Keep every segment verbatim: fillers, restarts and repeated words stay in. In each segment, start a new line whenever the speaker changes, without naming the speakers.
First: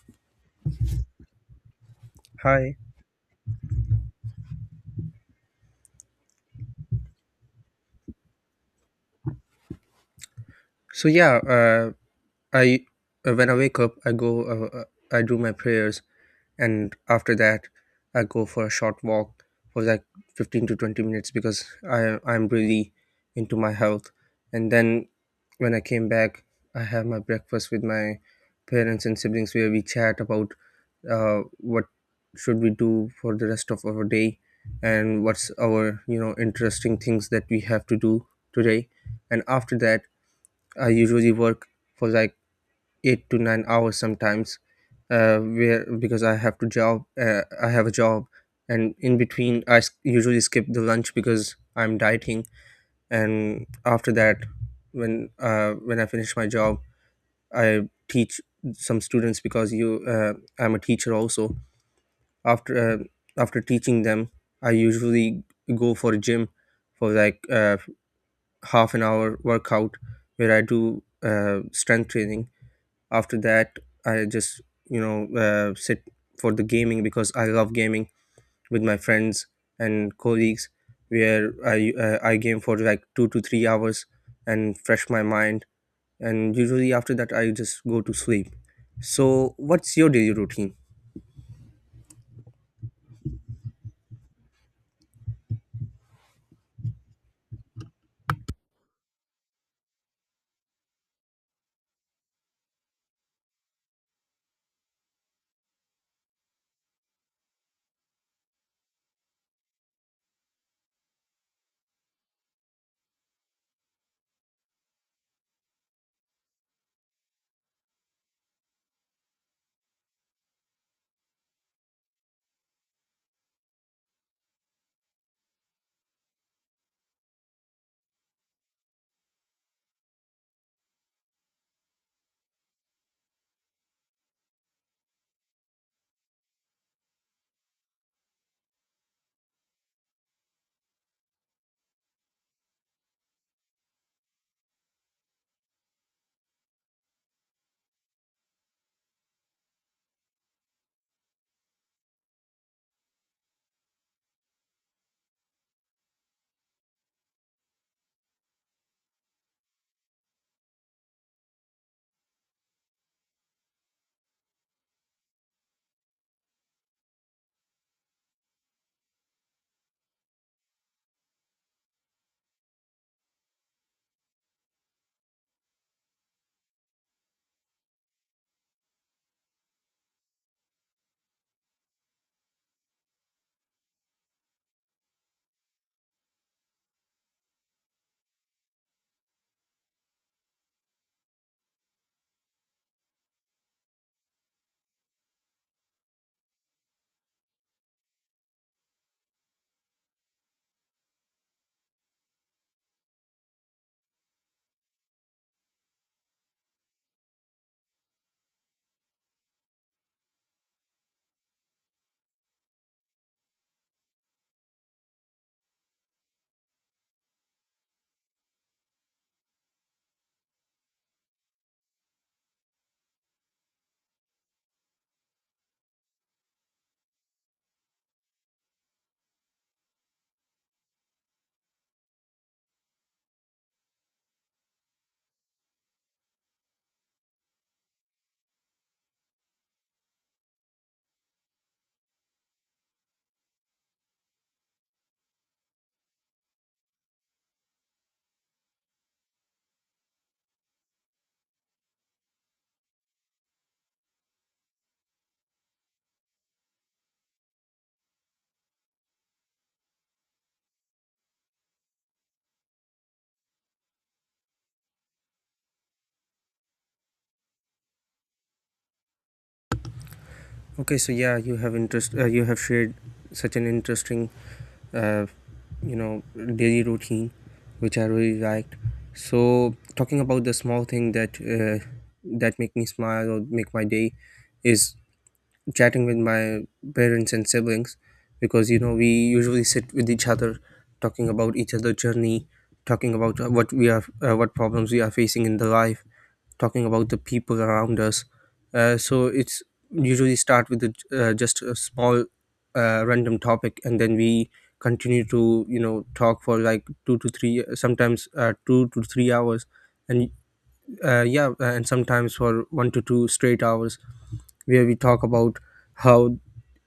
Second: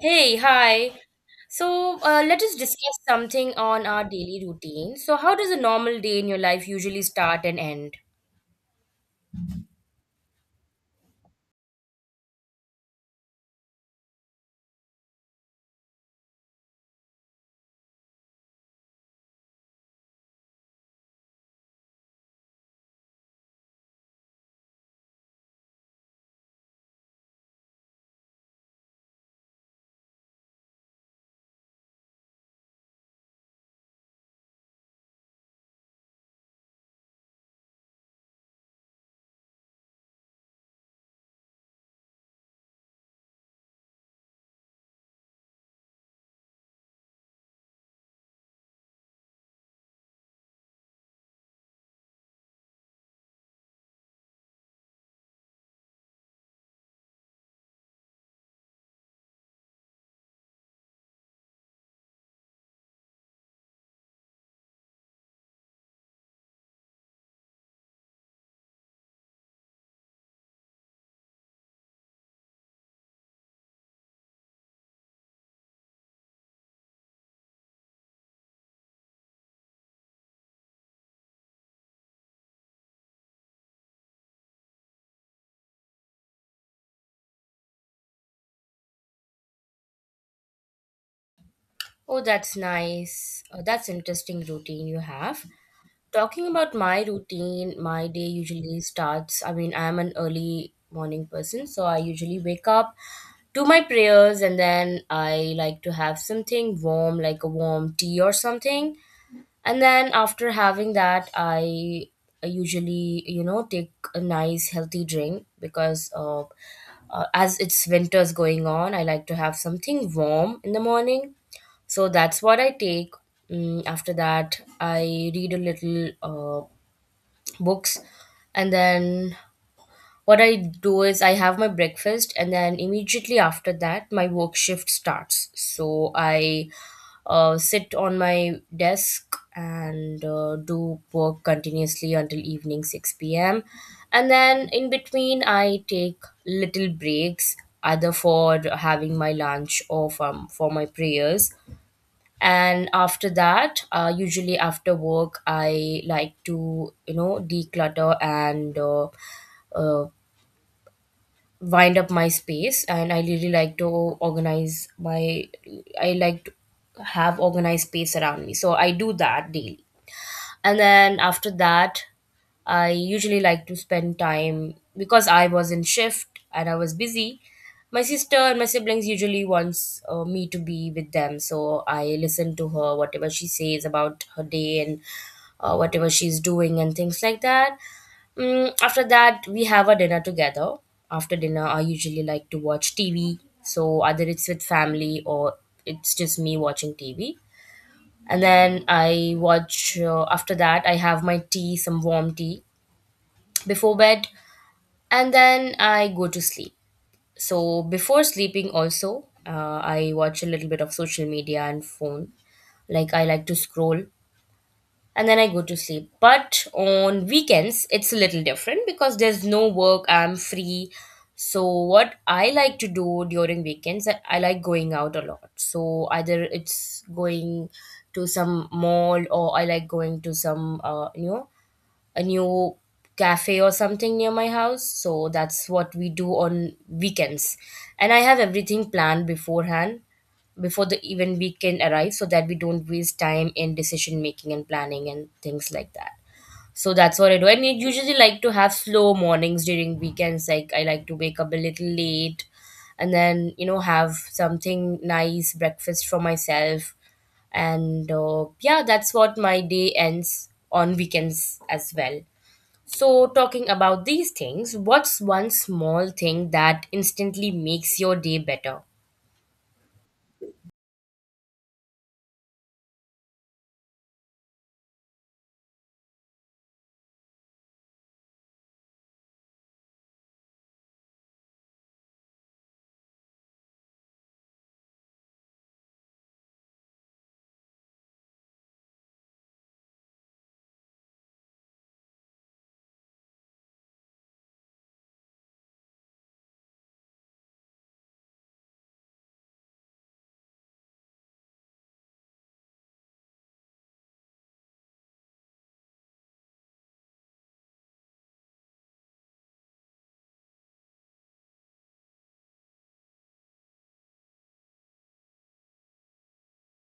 Hey, hi. So, uh, let us
Hi.
discuss something on our daily routine. So, how does a normal day in your life usually start and end?
So yeah, uh, I uh, when I wake up, I go, uh, uh, I do my prayers, and after that, I go for a short walk for like fifteen to twenty minutes because I I'm really into my health. And then when I came back, I have my breakfast with my parents and siblings, where we chat about uh, what should we do for the rest of our day and what's our you know interesting things that we have to do today. And after that, I usually work for like eight to nine hours sometimes, uh, where because I have to job, uh, I have a job, and in between I s- usually skip the lunch because I'm dieting. And after that, when uh, when I finish my job, I teach some students because you uh, I'm a teacher also. After uh, After teaching them, I usually go for a gym for like uh, half an hour workout, where I do uh, strength training. After that, I just you know uh, sit for the gaming because I love gaming with my friends and colleagues, where i uh, I game for like two to three hours and fresh my mind. And usually after that I just go to sleep. So what's your daily routine?
Oh, that's nice. Oh, that's interesting routine you have. Talking about my routine, my day usually starts. I mean, I am an early morning person, so I usually wake up, do my prayers, and then I like to have something warm, like a warm tea or something. And then after having that, I usually, you know, take a nice healthy drink because uh, uh, as it's winter's going on, I like to have something warm in the morning, so that's what I take. Mm, after that I read a little uh, books, and then what I do is I have my breakfast, and then immediately after that, my work shift starts. So I uh, sit on my desk and uh, do work continuously until evening six p m. And then in between, I take little breaks, either for having my lunch or from, for my prayers. And after that, uh, usually after work, I like to, you know, declutter and uh, uh, wind up my space, and I really like to organize my, i like to have organized space around me, so I do that daily. And then after that, I usually like to spend time because I was in shift and I was busy. My sister and my siblings usually wants uh, me to be with them, so I listen to her whatever she says about her day, and uh, whatever she's doing and things like that. Mm, after that, we have a dinner together. After dinner, I usually like to watch T V. So either it's with family or it's just me watching T V. And then I watch. Uh, after that, I have my tea, some warm tea before bed, and then I go to sleep. So before sleeping, also uh, I watch a little bit of social media and phone. Like I like to scroll, and then I go to sleep. But on weekends, it's a little different because there's no work, I'm free. So, what I like to do during weekends, I I like going out a lot. So, either it's going to some mall, or I like going to some, uh, you know, a new cafe or something near my house. So that's what we do on weekends. And I have everything planned beforehand before the even weekend arrives so that we don't waste time in decision making and planning and things like that. So that's what I do. And I usually like to have slow mornings during weekends. Like I like to wake up a little late, and then, you know, have something nice breakfast for myself. And uh, yeah, that's what my day ends on weekends as well. So, talking about these things, what's one small thing that instantly makes your day better?
Okay, so yeah, you have interest. Uh, you have shared such an interesting, uh, you know, daily routine, which I really liked. So talking about the small thing that uh, that make me smile or make my day is chatting with my parents and siblings, because you know we usually sit with each other, talking about each other's journey, talking about uh, what we are uh, what problems we are facing in the life, talking about the people around us. Uh, so it's usually start with the, uh, just a small uh, random topic, and then we continue to you know talk for like two to three, sometimes uh, two to three hours. And uh, yeah, and sometimes for one to two straight hours, where we talk about how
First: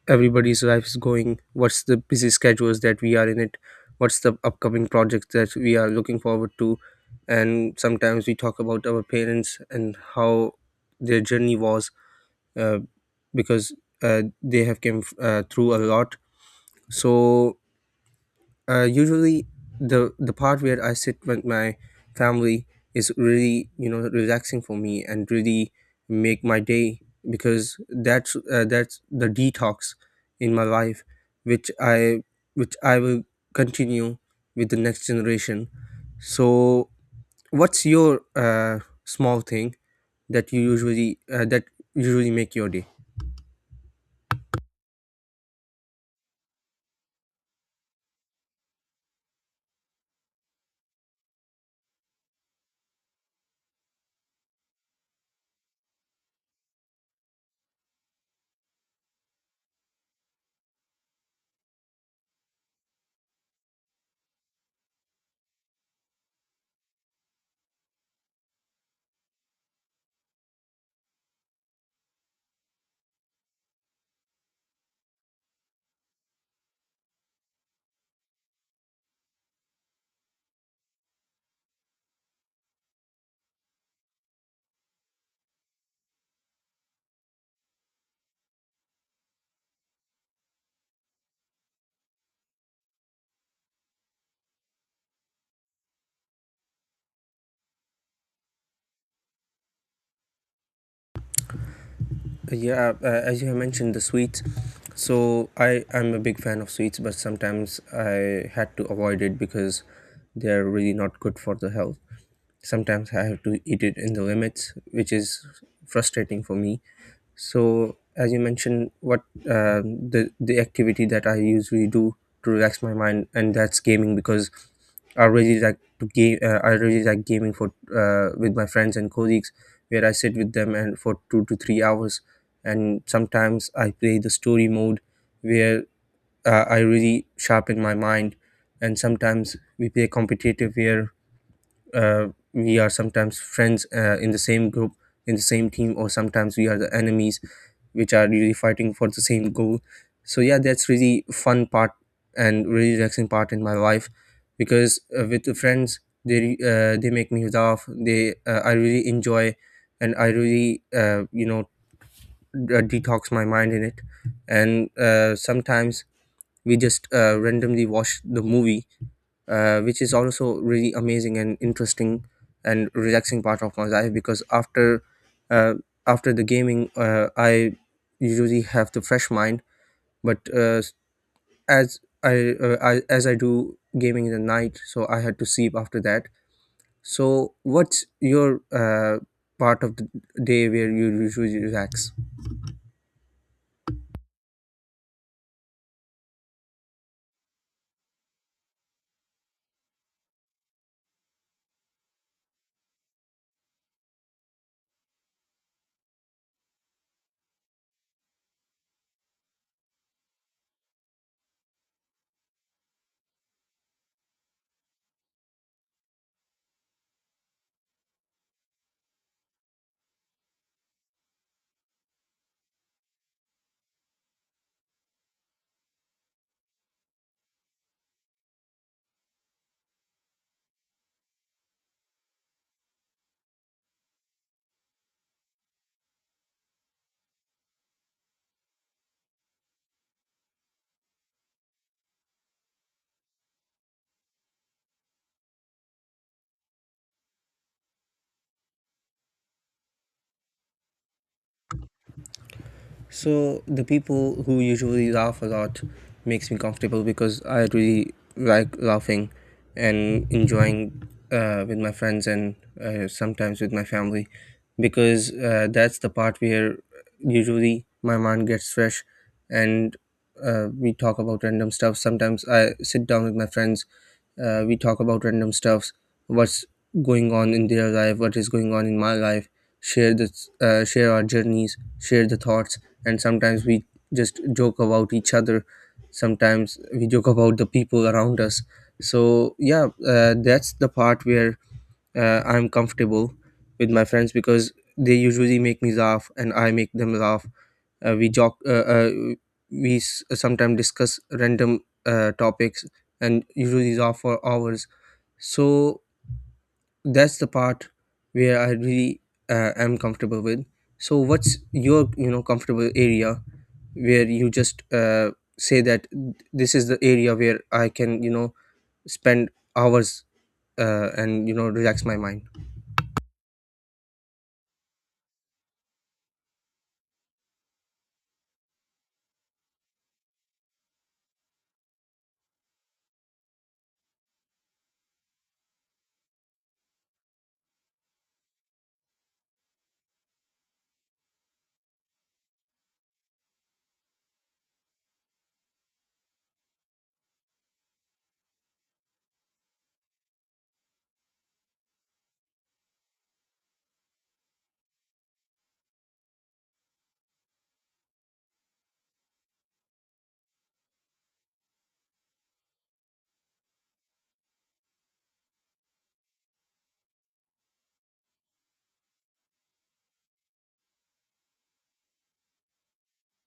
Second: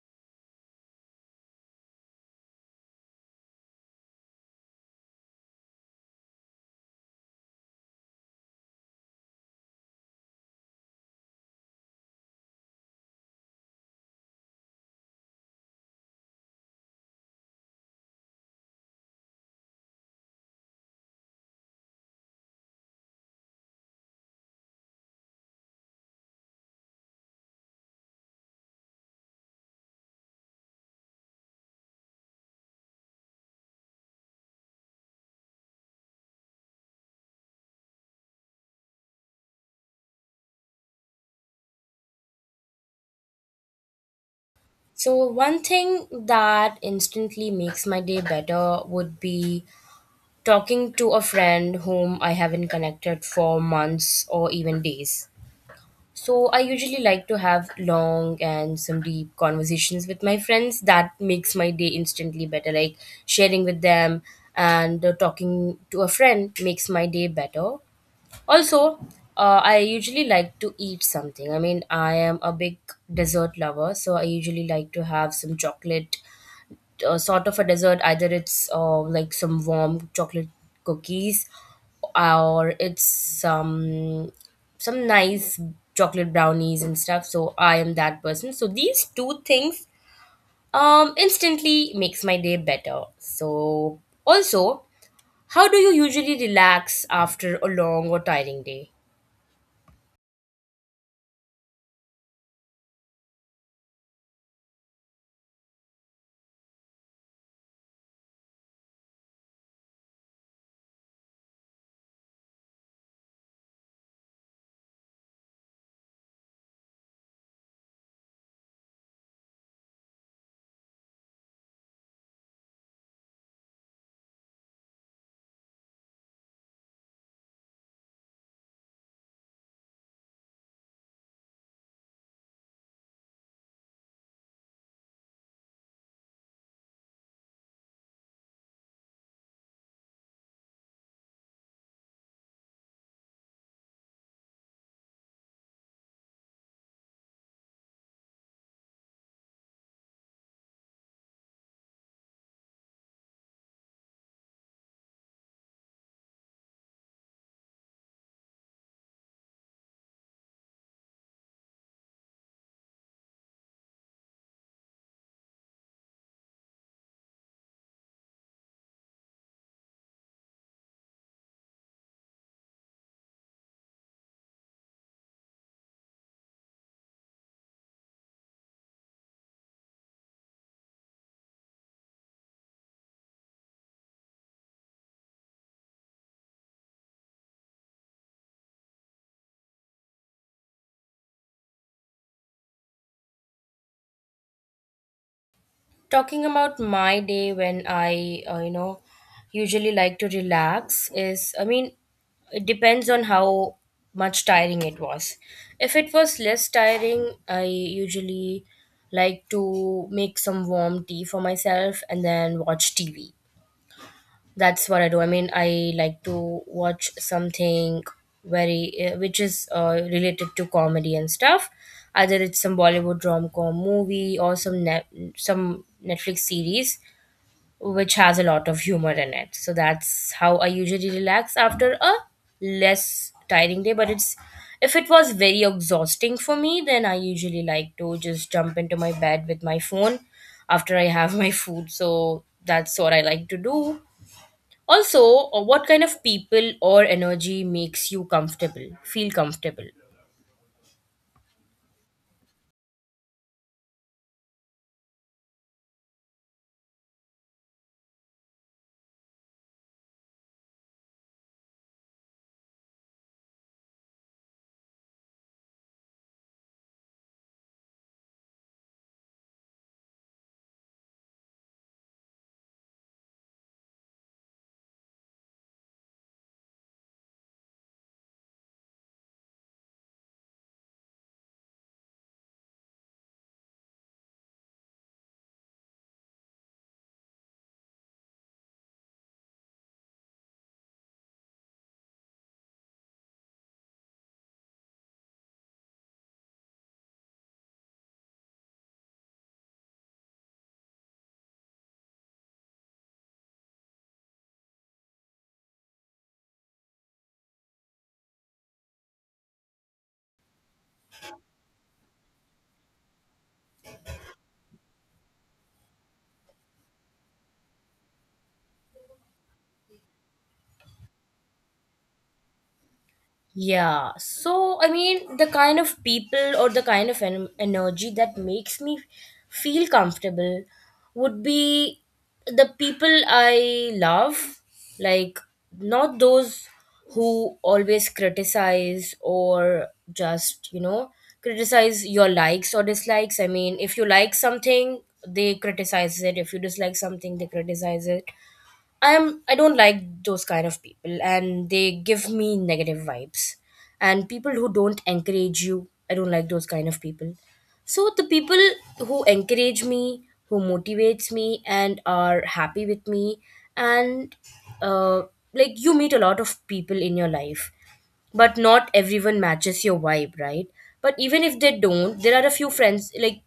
everybody's life is going, what's the busy schedules that we are in it, what's the upcoming projects that we are looking forward to. And sometimes we talk about our parents and how their journey was, uh, because uh, they have came uh, through a lot. So uh, usually, the the part where I sit with my family is really you know relaxing for me and really make my day, because that's uh, that's the detox in my life, which I which I will continue with the next generation. So what's your uh, small thing that you usually uh, that usually make your day?
So, one thing that instantly makes my day better would be talking to a friend whom I haven't connected for months or even days. So, I usually like to have long and some deep conversations with my friends. That makes my day instantly better. Like sharing with them, and uh, talking to a friend makes my day better. Also, uh, I usually like to eat something. I mean, I am a big dessert lover, so I usually like to have some chocolate, uh, sort of a dessert. Either it's uh, like some warm chocolate cookies, or it's some some nice chocolate brownies and stuff. So I am that person. So these two things um instantly makes my day better. So also, how do you usually relax after a long or tiring day?
Yeah, uh, uh, as you have mentioned, the sweets. So I am a big fan of sweets, but sometimes I had to avoid it because they're really not good for the health. Sometimes I have to eat it in the limits, which is frustrating for me. So, as you mentioned, what uh, the the activity that I usually do to relax my mind, and that's gaming because I really like to game. Uh, I really like gaming for uh, with my friends and colleagues, where I sit with them and for two to three hours, and sometimes I play the story mode, where uh, I really sharpen my mind. And sometimes we play competitive, where uh, we are sometimes friends uh, in the same group, in the same team, or sometimes we are the enemies, which are really fighting for the same goal. So yeah, that's really fun part and really relaxing part in my life, because uh, with the friends, they re- uh, they make me laugh, they uh, I really enjoy, and I really uh, you know uh, detox my mind in it. And uh, sometimes we just uh, randomly watch the movie, uh, which is also really amazing and interesting and relaxing part of my life, because after uh, after the gaming, uh, I usually have the fresh mind. But uh, as I, uh, I as I do gaming in the night, so I had to sleep after that. So what's your uh, part of the day where you usually relax?
Talking about my day when I uh, you know usually like to relax is, I mean, it depends on how much tiring it was. If it was less tiring, I usually like to make some warm tea for myself and then watch TV. That's what I do. I mean, I like to watch something very uh, which is uh, related to comedy and stuff. Either it's some Bollywood rom com movie or some net some Netflix series which has a lot of humor in it. So that's how I usually relax after a less tiring day. But it's, if it was very exhausting for me, then I usually like to just jump into my bed with my phone after I have my food. So that's what I like to do. Also, uh, what kind of people or energy makes you comfortable, feel comfortable?
So the people who usually laugh a lot makes me comfortable because I really like laughing and enjoying uh, with my friends and uh, sometimes with my family, because uh, that's the part where usually my mind gets fresh. And uh, we talk about random stuff. Sometimes I sit down with my friends, uh, we talk about random stuffs, what's going on in their life, what is going on in my life, share the uh, share our journeys, share the thoughts, and sometimes we just joke about each other. Sometimes we joke about the people around us. So yeah, uh, that's the part where uh, I'm comfortable with my friends, because they usually make me laugh and I make them laugh. Uh, we jog uh, uh, we s- sometimes discuss random uh, topics, and usually these are for hours. So that's the part where I really uh, am comfortable with. So what's your you know comfortable area where you just uh, say that this is the area where I can you know spend hours uh, and you know relax my mind?
Yeah, so I mean, the kind of people or the kind of en- energy that makes me feel comfortable would be the people I love, like not those who always criticize or just, you know, criticize your likes or dislikes. I mean, if you like something, they criticize it; if you dislike something, they criticize it. I am I don't like those kind of people, and they give me negative vibes. And people who don't encourage you, I don't like those kind of people. So the people who encourage me, who motivates me and are happy with me, and uh, like, you meet a lot of people in your life, but not everyone matches your vibe, right? But even if they don't, there are a few friends, like,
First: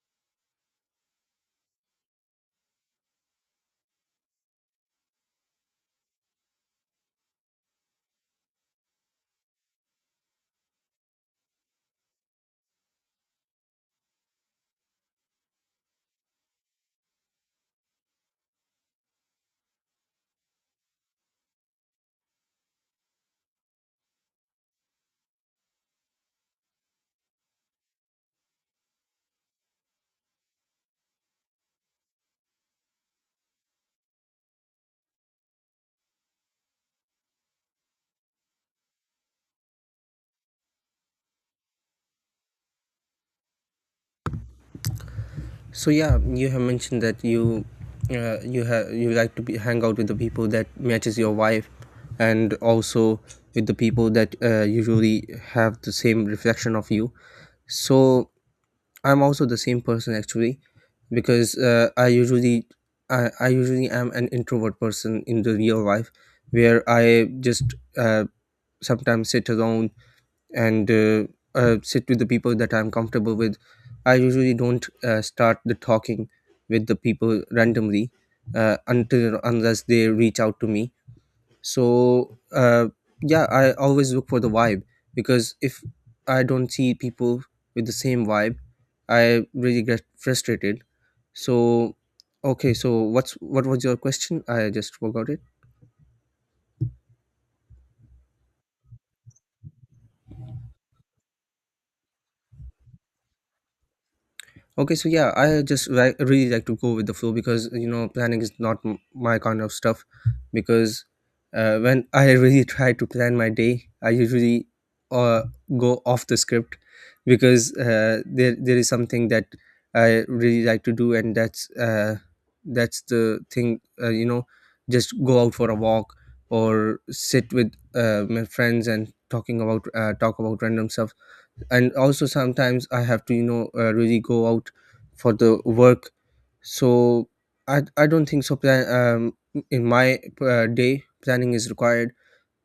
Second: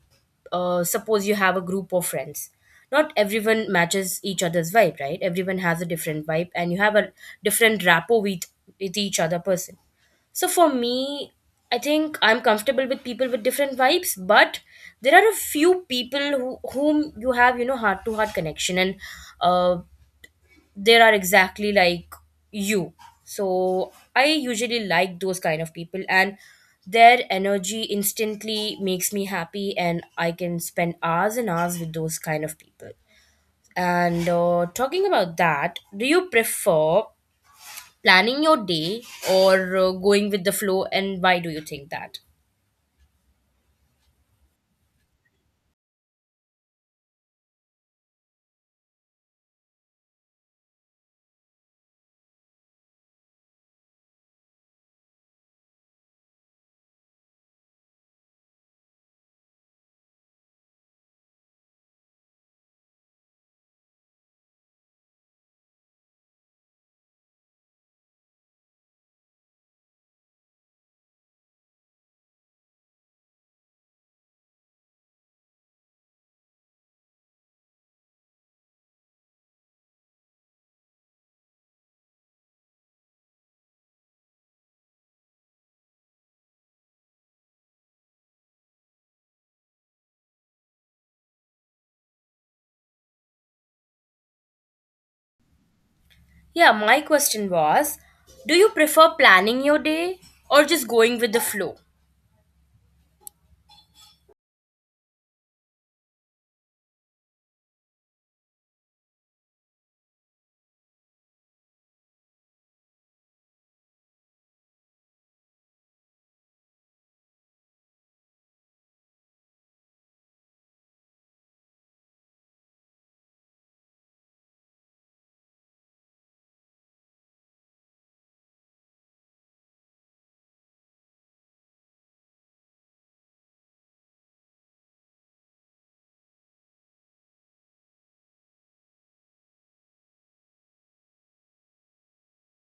uh, suppose you have a group of friends, not everyone matches each other's vibe, right? Everyone has a different vibe, and you have a different rapport with with each other person. So for me, I think I'm comfortable with people with different vibes, but there are a few people who, whom you have, you know, heart to heart connection, and uh, they are exactly like you. So I usually like those kind of people, and their energy instantly makes me happy, and I can spend hours and hours with those kind of people. And uh, talking about that, do you prefer planning your day, or uh, going with the flow, and why do you think that?
So yeah, you have mentioned that you uh, you have you like to be, hang out with the people that matches your wife, and also with the people that uh, usually have the same reflection of you. So I'm also the same person actually, because uh, I usually I, I usually am an introvert person in the real life, where I just uh, sometimes sit alone, and uh, uh, sit with the people that I'm comfortable with. I usually don't uh, start the talking with the people randomly uh, until unless they reach out to me. So uh, yeah, I always look for the vibe, because if I don't see people with the same vibe, I really get frustrated. So okay, so what's what was your question? I just forgot it.
Yeah, my question was, do you prefer planning your day or just going with the flow?
Okay, so yeah, I just ri- really like to go with the flow because you know planning is not m- my kind of stuff. Because uh, when I really try to plan my day, I usually uh, go off the script, because uh, there there is something that I really like to do, and that's uh, that's the thing. Uh, you know, just go out for a walk or sit with uh, my friends and talking about uh, talk about random stuff. And also sometimes I have to you know uh, really go out for the work. So i i don't think so plan um in my uh, day planning is required,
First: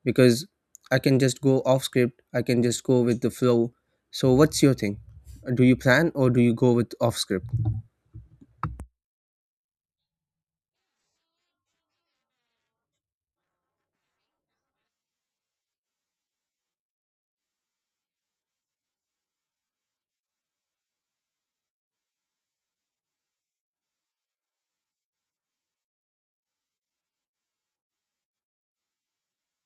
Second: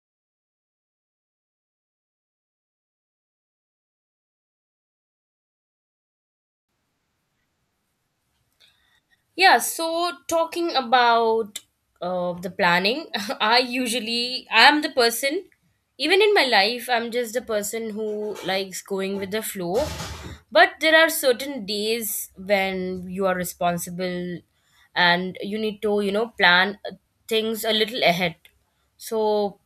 because I can just go off script, I can just go with the flow. So what's your thing? Do you plan or do you go with off script?
Yeah, so talking about uh, the planning, I usually I'm the person, even in my life I'm just the person who likes going with the flow. But there are certain days when you are responsible and you need to, you know, plan uh, things a little ahead. So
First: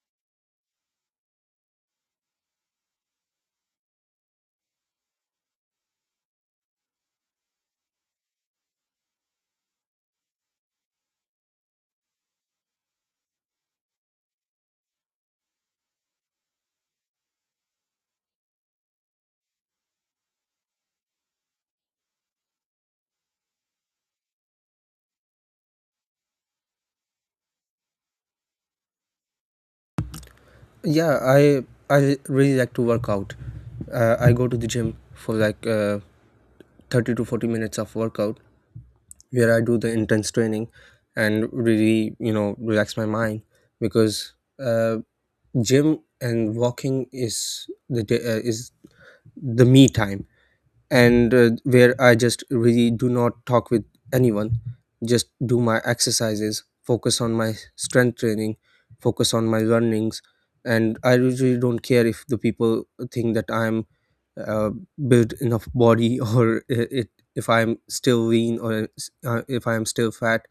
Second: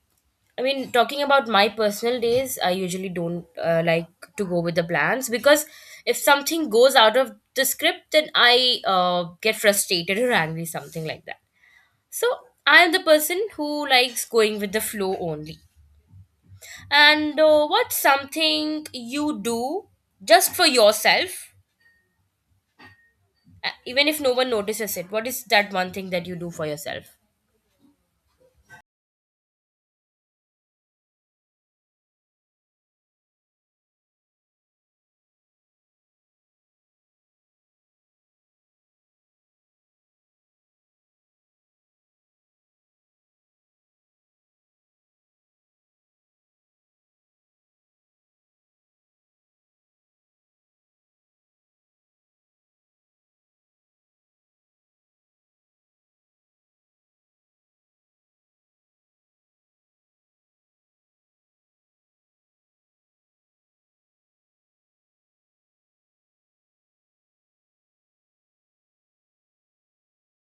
I mean, talking about my personal days, I usually don't uh, like to go with the plans, because if something goes out of the script, then I uh, get frustrated or angry, something like that. So I am the person who likes going with the flow only. And uh, what's something you do just for yourself, uh, even if no one notices it? What is that one thing that you do for yourself?
Yeah, i i really like to work out. uh, I go to the gym for like uh, thirty to forty minutes of workout, where I do the intense training and really, you know, relax my mind, because uh, gym and walking is the day, uh, is the me time. And uh, where I just really do not talk with anyone, just do my exercises, focus on my strength training, focus on my runnings. And I usually don't care if the people think that I'm uh, built enough body or I- it if I'm still lean or uh, if I'm still fat.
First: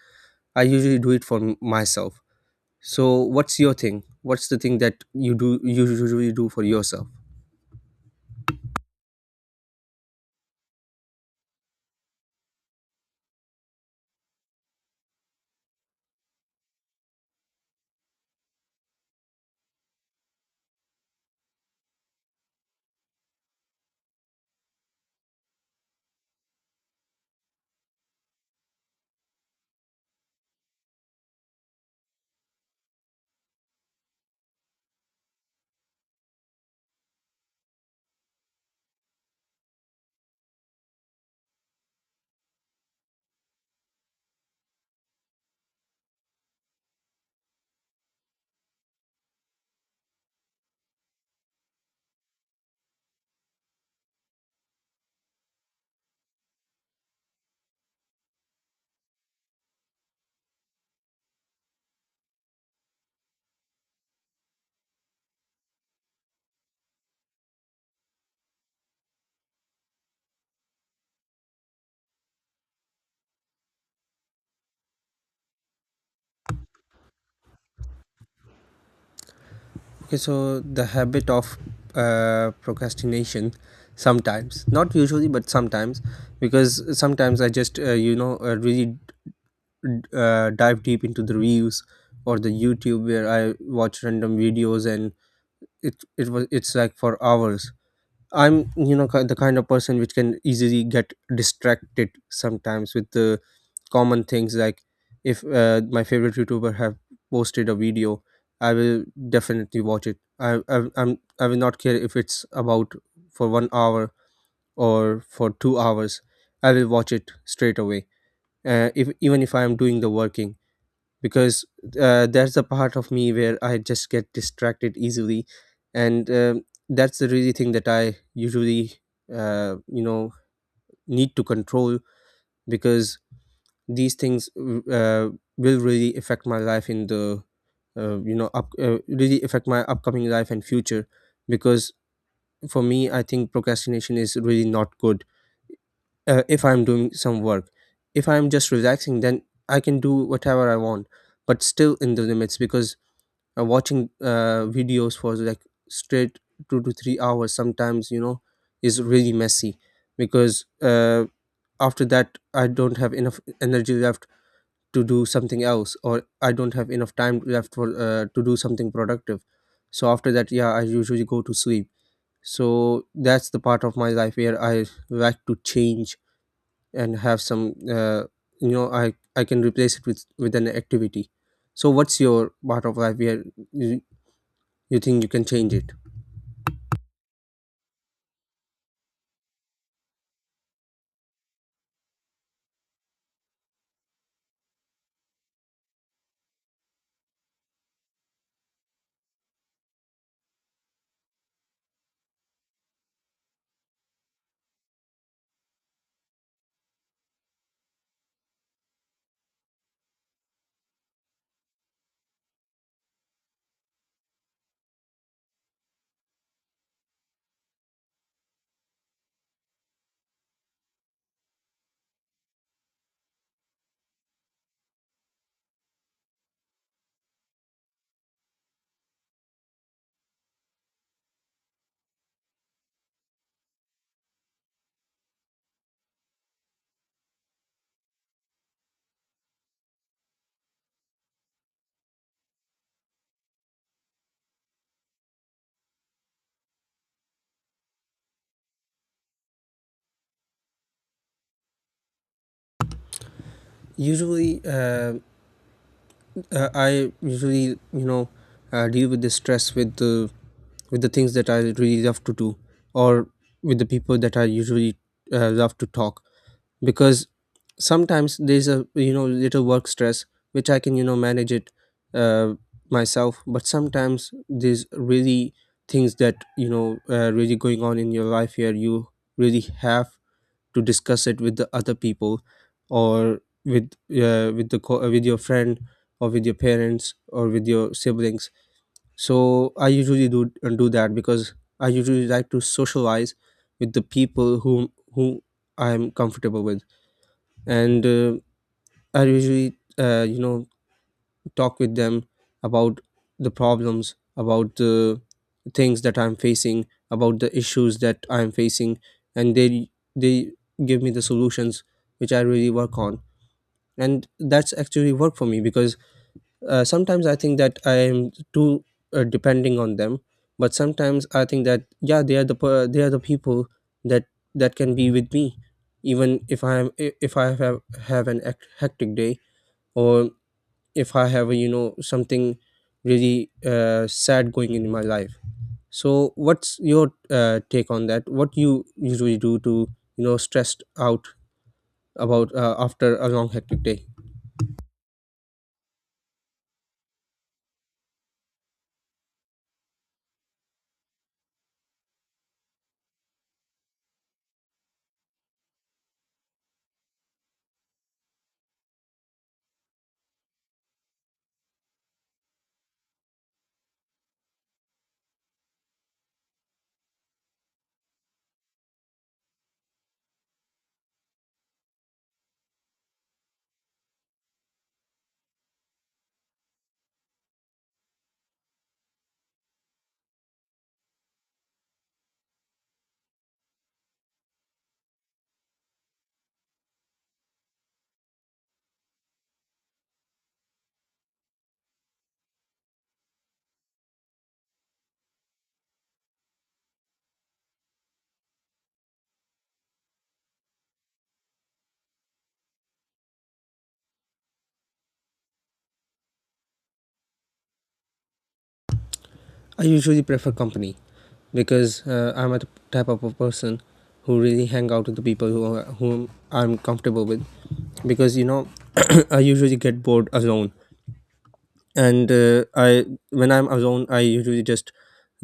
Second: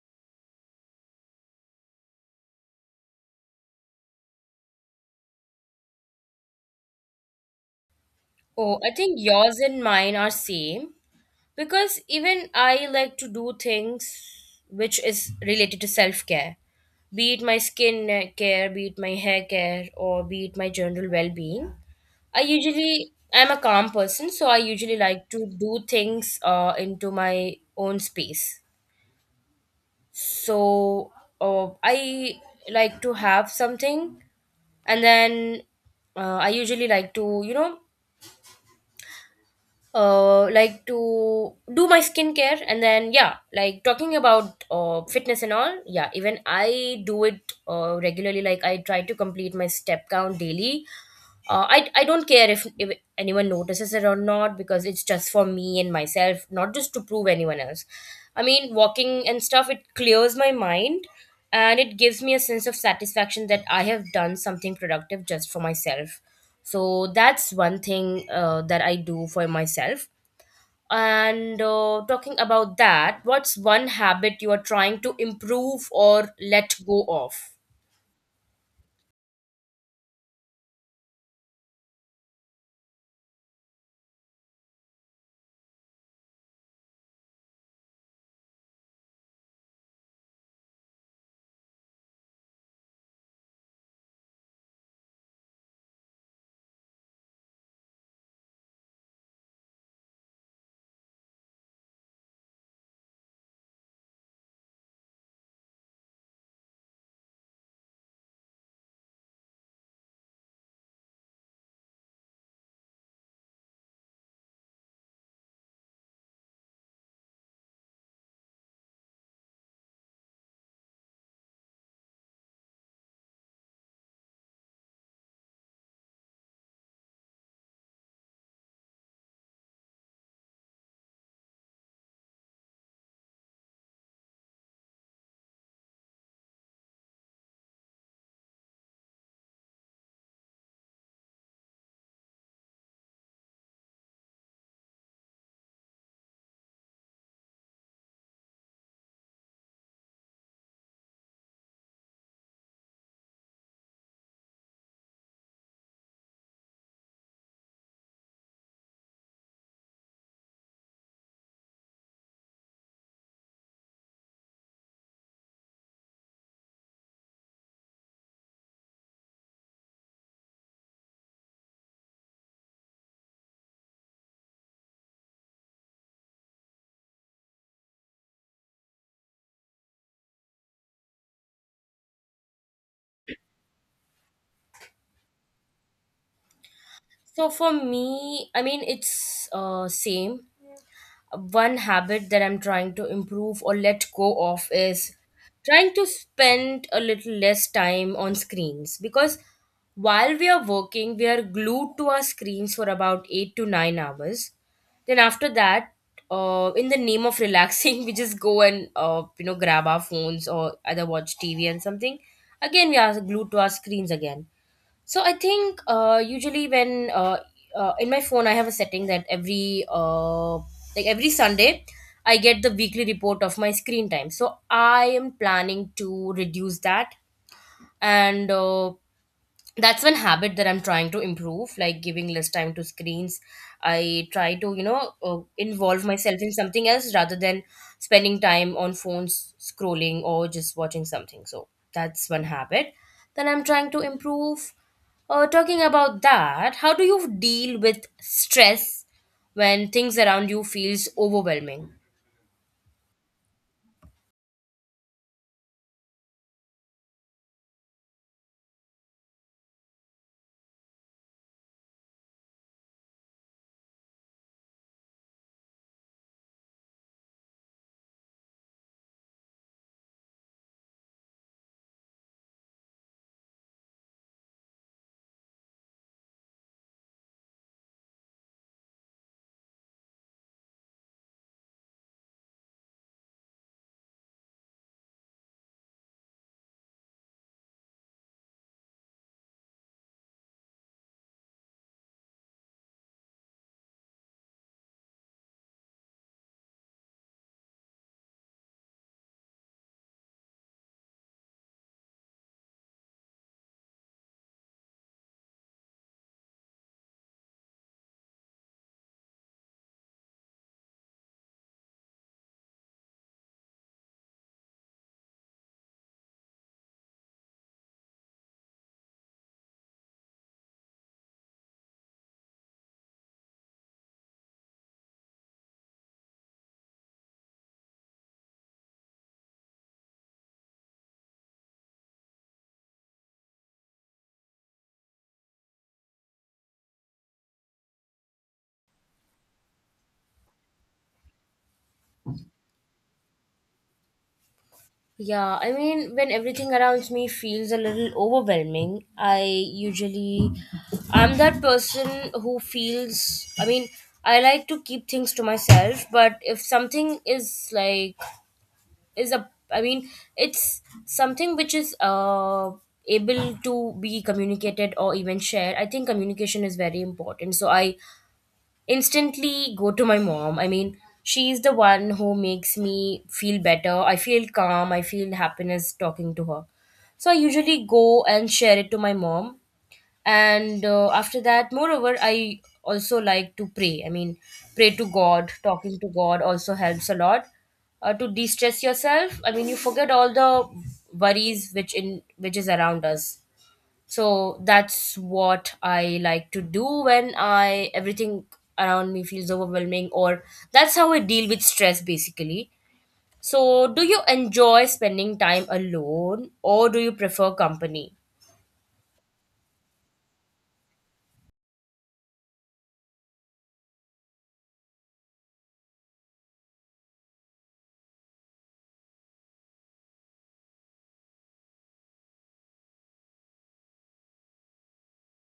I usually do it for m- myself. So what's your thing? What's the thing that you do you usually do for yourself?
Oh, I think yours and mine are same. Because even I like to do things which is related to self-care, be it my skin care, be it my hair care, or be it my general well-being. i usually I'm a calm person, so I usually like to do things uh, into my own space. So uh, I like to have something, and then uh, I usually like to, you know, uh like to do my skincare. And then, yeah, like, talking about uh fitness and all, yeah, even I do it uh regularly. Like, I try to complete my step count daily. Uh i i don't care if, if anyone notices it or not, because it's just for me and myself, not just to prove anyone else. I mean, walking and stuff, it clears my mind, and it gives me a sense of satisfaction that I have done something productive just for myself. So that's one thing uh, that I do for myself. And uh, talking about that, what's one habit you are trying to improve or let go of?
Okay, so the habit of uh, procrastination sometimes, not usually, but sometimes, because sometimes I just uh, you know uh, really uh, dive deep into the reels or the YouTube where I watch random videos, and it it was it's like for hours. I'm you know ki- the kind of person which can easily get distracted sometimes with the common things like if uh, my favorite youtuber have posted a video, I will definitely watch it. I, I i'm i will not care if it's about for one hour or for two hours, I will watch it straight away, uh, if even if I am doing the working, because uh, that's a part of me where I just get distracted easily, and um that's the really thing that I usually uh, you know need to control, because these things uh, will really affect my life in the uh, you know up, uh, really affect my upcoming life and future, because for me I think procrastination is really not good. Uh, if I'm doing some work, if I'm just relaxing, then I can do whatever I want, but still in the limits, because uh, watching uh, videos for like straight two to three hours sometimes, you know, is really messy, because uh, after that I don't have enough energy left to do something else, or I don't have enough time left for uh, to do something productive. So after that, yeah, I usually go to sleep. So that's the part of my life where I like to change and have some uh, you know I i can replace it with with an activity. So what's your part of life where you, you think you can change it?
So for me, I mean, it's uh, same. One habit that I'm trying to improve or let go of is trying to spend a little less time on screens, because while we are working, we are glued to our screens for about eight to nine hours. Then after that, uh, in the name of relaxing, we just go and uh, you know, grab our phones, or either watch T V and something. Again, we are glued to our screens again. So I think uh, usually when uh, uh, in my phone I have a setting that every uh, like every Sunday I get the weekly report of my screen time. So I am planning to reduce that and uh, that's one habit that I'm trying to improve, like giving less time to screens. I try to you know uh, involve myself in something else rather than spending time on phones scrolling or just watching something. So that's one habit that I'm trying to improve. Uh, talking about that, how do you deal with stress when things around you feels overwhelming?
Usually, uh, uh, i usually, you know uh, deal with the stress with the, with the things that I really love to do, or with the people that I usually uh, love to talk, because sometimes there's a, you know, little work stress which I can, you know, manage it uh, myself. But sometimes there's really things that, you know, uh, really going on in your life where you really have to discuss it with the other people, or with uh, with the co- uh, with your friend, or with your parents, or with your siblings. So I usually do uh, do that, because I usually like to socialize with the people whom who I'm comfortable with, and uh, I usually uh, you know talk with them about the problems, about the things that I'm facing, about the issues that I'm facing, and they they give me the solutions which I really work on. And that's actually work for me, because uh, sometimes I think that I am too uh, depending on them, but sometimes I think that yeah, they are the per- they are the people that that can be with me even if I'm i- if I have have an hec- hectic day, or if I have a, you know, something really uh, sad going in my life. So what's your uh, take on that? What you usually do to, you know, stressed out about uh, after a long hectic day?
Yeah, I mean, when everything around me feels a little overwhelming, I usually, I'm that person who feels, I mean, I like to keep things to myself, but if something is like is a I mean, it's something which is uh able to be communicated or even shared. I think communication is very important. So I instantly go to my mom. I mean, she's the one who makes me feel better. I feel calm. I feel happiness talking to her. So I usually go and share it to my mom. And uh, After that, moreover, I also like to pray. I mean, pray to God. Talking to God also helps a lot uh, to de-stress yourself. I mean, you forget all the worries which in which is around us. So that's what I like to do when I everything around me feels overwhelming, or that's how I deal with stress basically. So do you enjoy spending time alone or do you prefer company?
I usually prefer company, because uh, I'm a type of a person who really hang out with the people who are, whom I'm comfortable with, because, you know, I usually get bored alone, and uh, I when I'm alone, I usually just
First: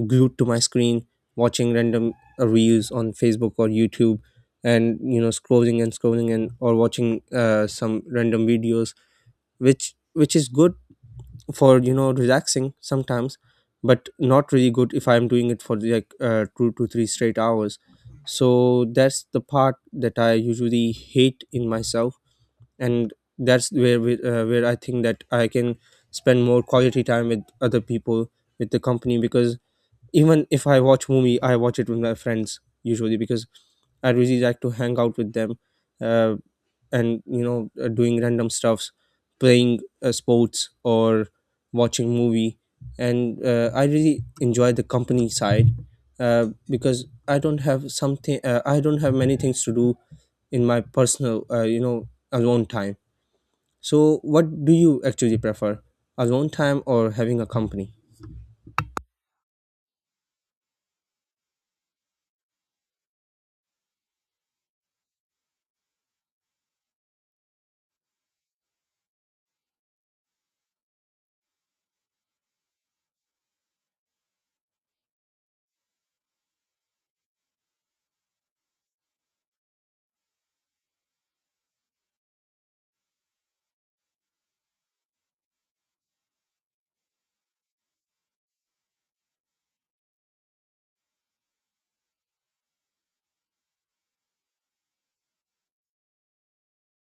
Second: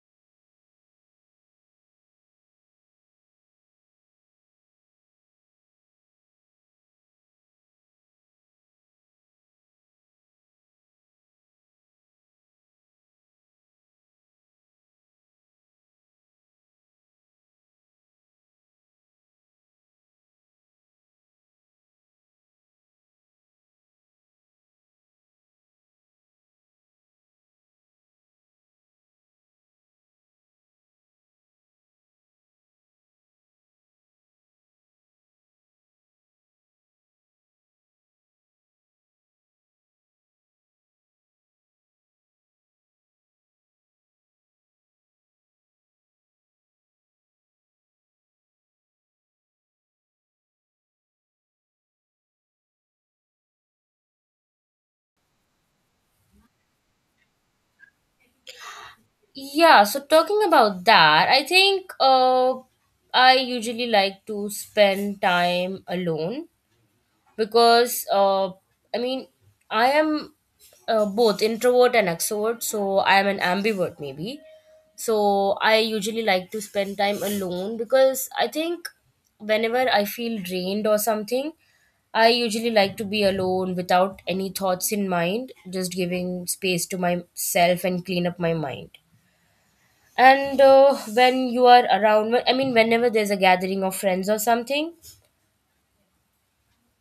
glued to my screen watching random uh, reels on facebook or youtube, and, you know, scrolling and scrolling, and or watching uh, some random videos, which which is good for, you know, relaxing sometimes, but not really good if I'm doing it for like uh, two to three straight hours. So that's the part that I usually hate in myself, and that's where we, uh, where I think that I can spend more quality time with other people, with the company, because even if I watch movie, I watch it with my friends usually because I really like to hang out with them, uh, and, you know, uh, doing random stuffs, playing uh, sports or watching movie, and uh, I really enjoy the company side, uh, because I don't have something, uh, I don't have many things to do in my personal, uh, you know, alone time. So what do you actually prefer, alone time or having a company?
Yeah, so talking about that, i think uh i usually like to spend time alone, because uh, I mean, I am uh, both introvert and extrovert, so I am an ambivert maybe. So I usually like to spend time alone because I think whenever I feel drained or something, I usually like to be alone without any thoughts in mind, just giving space to myself and clean up my mind. And uh, When you are around, I mean, whenever there's a gathering of friends or something,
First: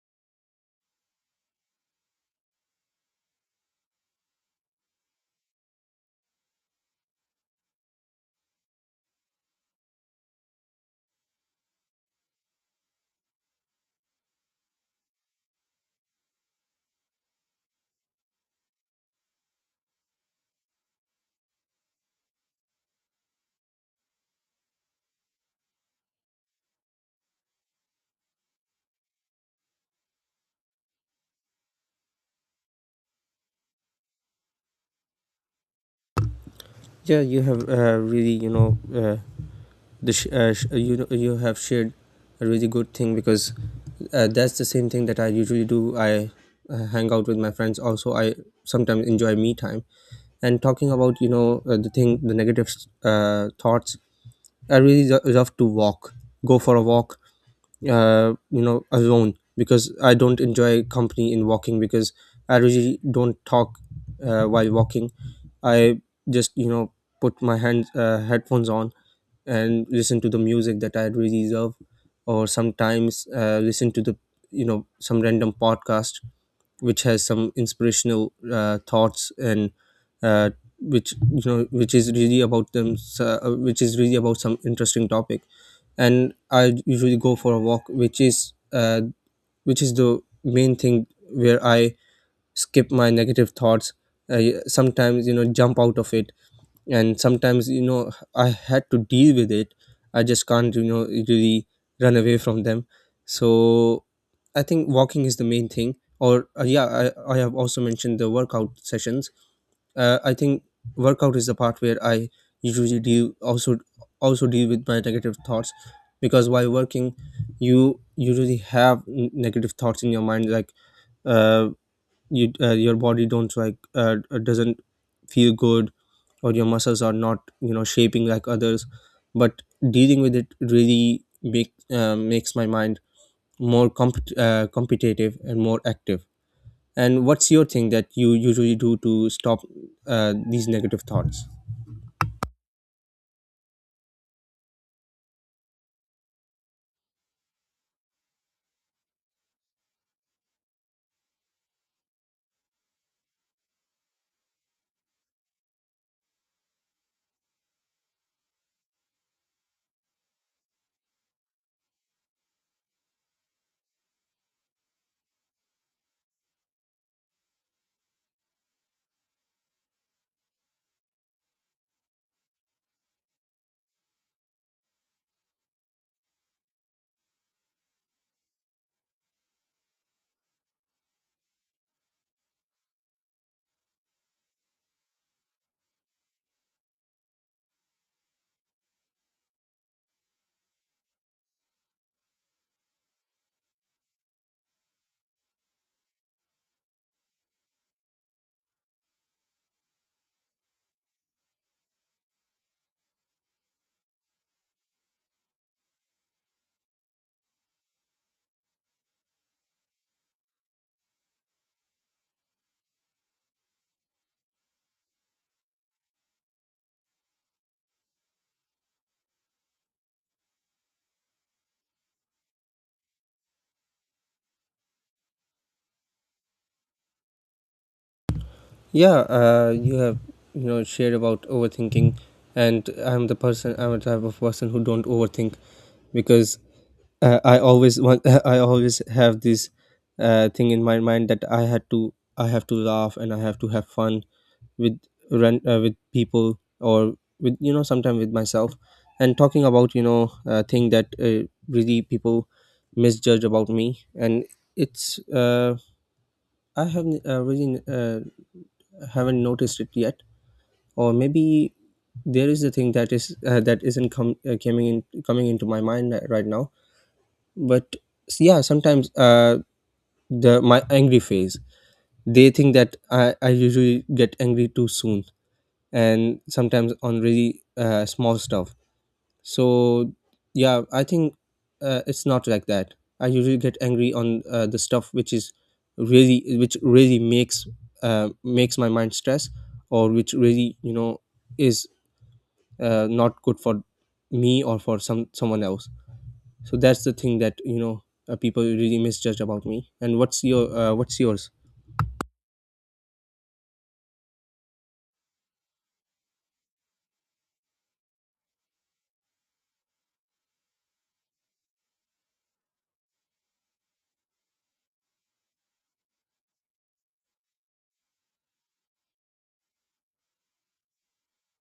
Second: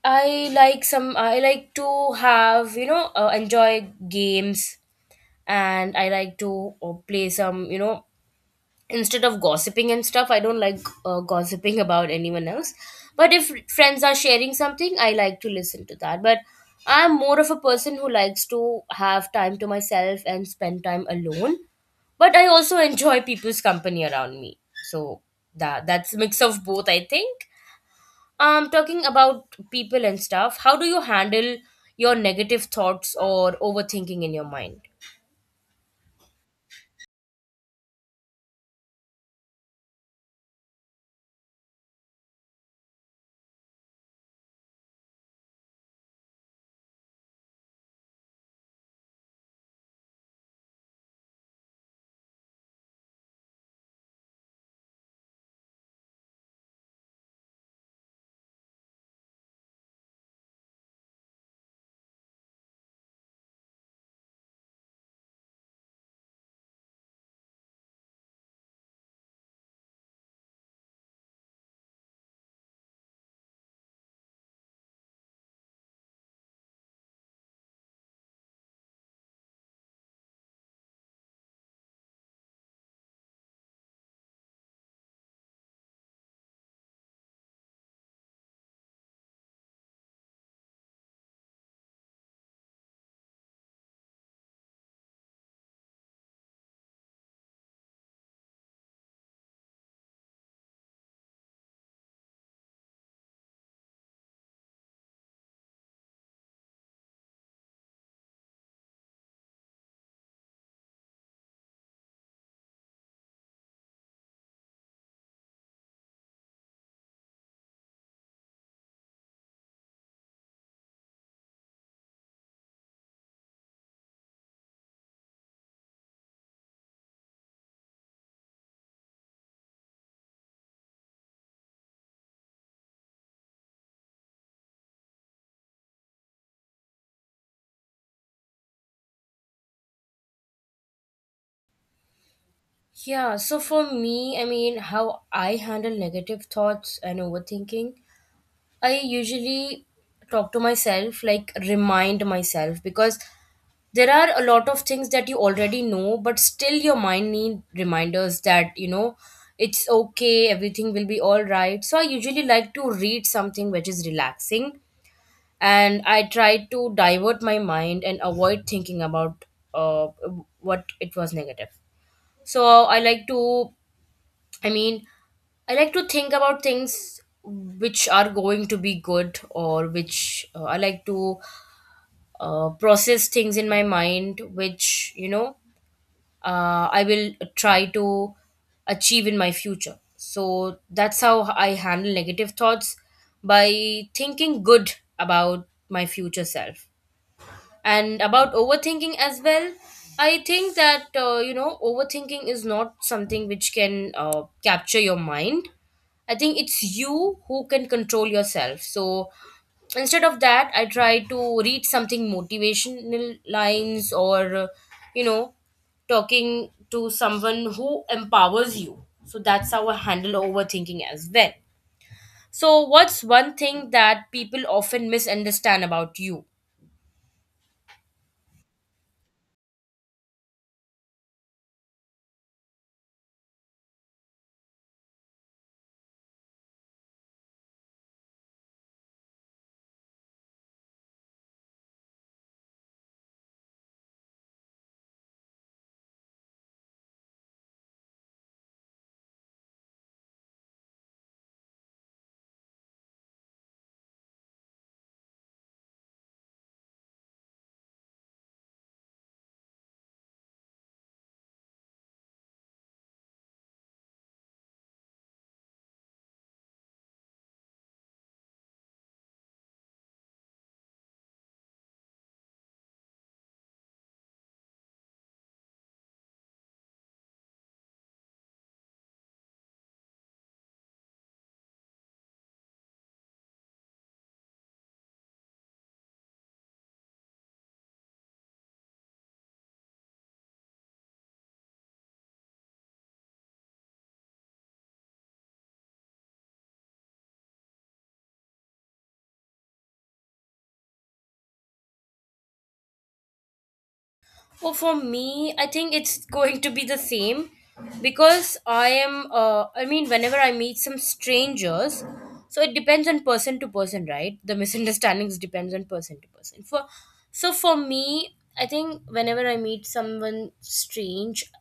I like some. I like to have you know uh, enjoy games, and I like to uh, play some, you know, instead of gossiping and stuff. I don't like uh, gossiping about anyone else. But if friends are sharing something, I like to listen to that. But I'm more of a person who likes to have time to myself and spend time alone. But I also enjoy people's company around me. So that that's a mix of both, I think. Um, talking about people and stuff, how do you handle your negative thoughts or overthinking in your mind?
Yeah, you have uh, really, you know, uh, the sh- uh, sh- uh, you know, you have shared a really good thing because uh, that's the same thing that I usually do. I uh, hang out with my friends. Also, I sometimes enjoy me time. And talking about, you know, uh, the thing, the negative uh, thoughts. I really lo- love to walk, go for a walk, uh, you know, alone, because I don't enjoy company in walking, because I really don't talk uh, while walking. I just, you know, put my hands, uh, headphones on, and listen to the music that I really love, or sometimes uh, listen to the, you know, some random podcast which has some inspirational uh, thoughts, and uh, which, you know, which is really about them, so, uh, which is really about some interesting topic. And I usually go for a walk, which is uh, which is the main thing where I skip my negative thoughts. I sometimes, you know, jump out of it, and sometimes, you know, I had to deal with it. I just can't, you know, really run away from them. So I think walking is the main thing, or uh, yeah, I, I have also mentioned the workout sessions. uh, I think workout is the part where I usually deal also also deal with my negative thoughts, because while working you usually have n- negative thoughts in your mind, like, uh, you uh, your body don't like uh, uh, doesn't feel good, or your muscles are not, you know, shaping like others, but dealing with it really make uh, makes my mind more compet- uh, competitive and more active. And what's your thing that you usually do to stop uh, these negative thoughts?
Yeah, so for me, I mean, how I handle negative thoughts and overthinking, I usually talk to myself, like remind myself, because there are a lot of things that you already know, but still your mind need reminders that, you know, it's okay, everything will be all right. So I usually like to read something which is relaxing, and I tried to divert my mind and avoid thinking about uh, what it was negative. So I like to, I mean, I like to think about things which are going to be good, or which uh, I like to uh, process things in my mind which, you know, uh, I will try to achieve in my future. So that's how I handle negative thoughts, by thinking good about my future self. And about overthinking as well, I think that uh, you know, overthinking is not something which can uh, capture your mind. I think it's you who can control yourself. So instead of that, I try to read something motivational lines, or uh, you know, talking to someone who empowers you. So that's how I handle overthinking as well. So what's one thing that people often misunderstand about you?
Yeah, uh, you have, you know, shared about overthinking, and i'm the person I'm the type of person who don't overthink, because uh, I always want I always have this uh, thing in my mind that I had to I have to laugh and I have to have fun with run uh, with people, or with, you know, sometimes with myself. And talking about, you know, uh, thing that uh, really people misjudge about me, and it's uh, I haven't uh, really uh, haven't noticed it yet, or maybe there is a thing that is uh, that isn't com- uh, coming in coming into my mind ri- right now. But s- yeah, sometimes uh the my angry phase, they think that i, I usually get angry too soon, and sometimes on really uh, small stuff. So yeah, I think uh, it's not like that I usually get angry on uh, the stuff which is really which really makes uh, makes my mind stress, or which really, you know, is uh, not good for me or for some someone else. So that's the thing that, you know, uh, people really misjudge about me. And what's your uh, what's yours?
Well, for me, I think it's going to be the same because I am, uh, I mean, whenever I meet some strangers, so it depends on person to person, right? The misunderstandings depends on person to person. For so for me, I think whenever I meet someone strange,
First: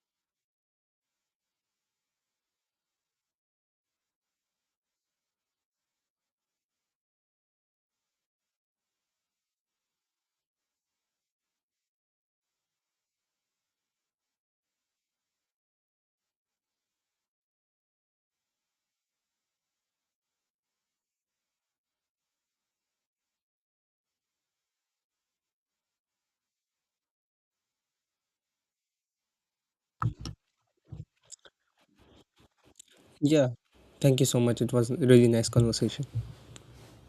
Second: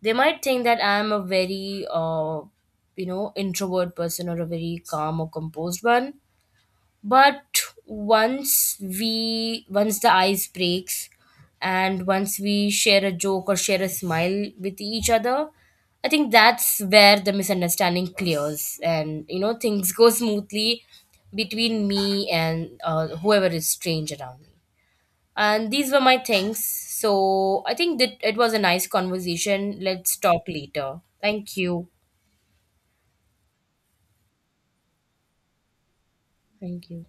they might think that I am a very, uh, you know, introvert person, or a very calm or composed one. But once we once the ice breaks and once we share a joke or share a smile with each other, I think that's where the misunderstanding clears, and you know, things go smoothly between me and uh, whoever is strange around me. And these were my things, so I think that it was a nice conversation. Let's talk later. Thank you.
Yeah. Thank you so much. It was a really nice conversation.
Thank you.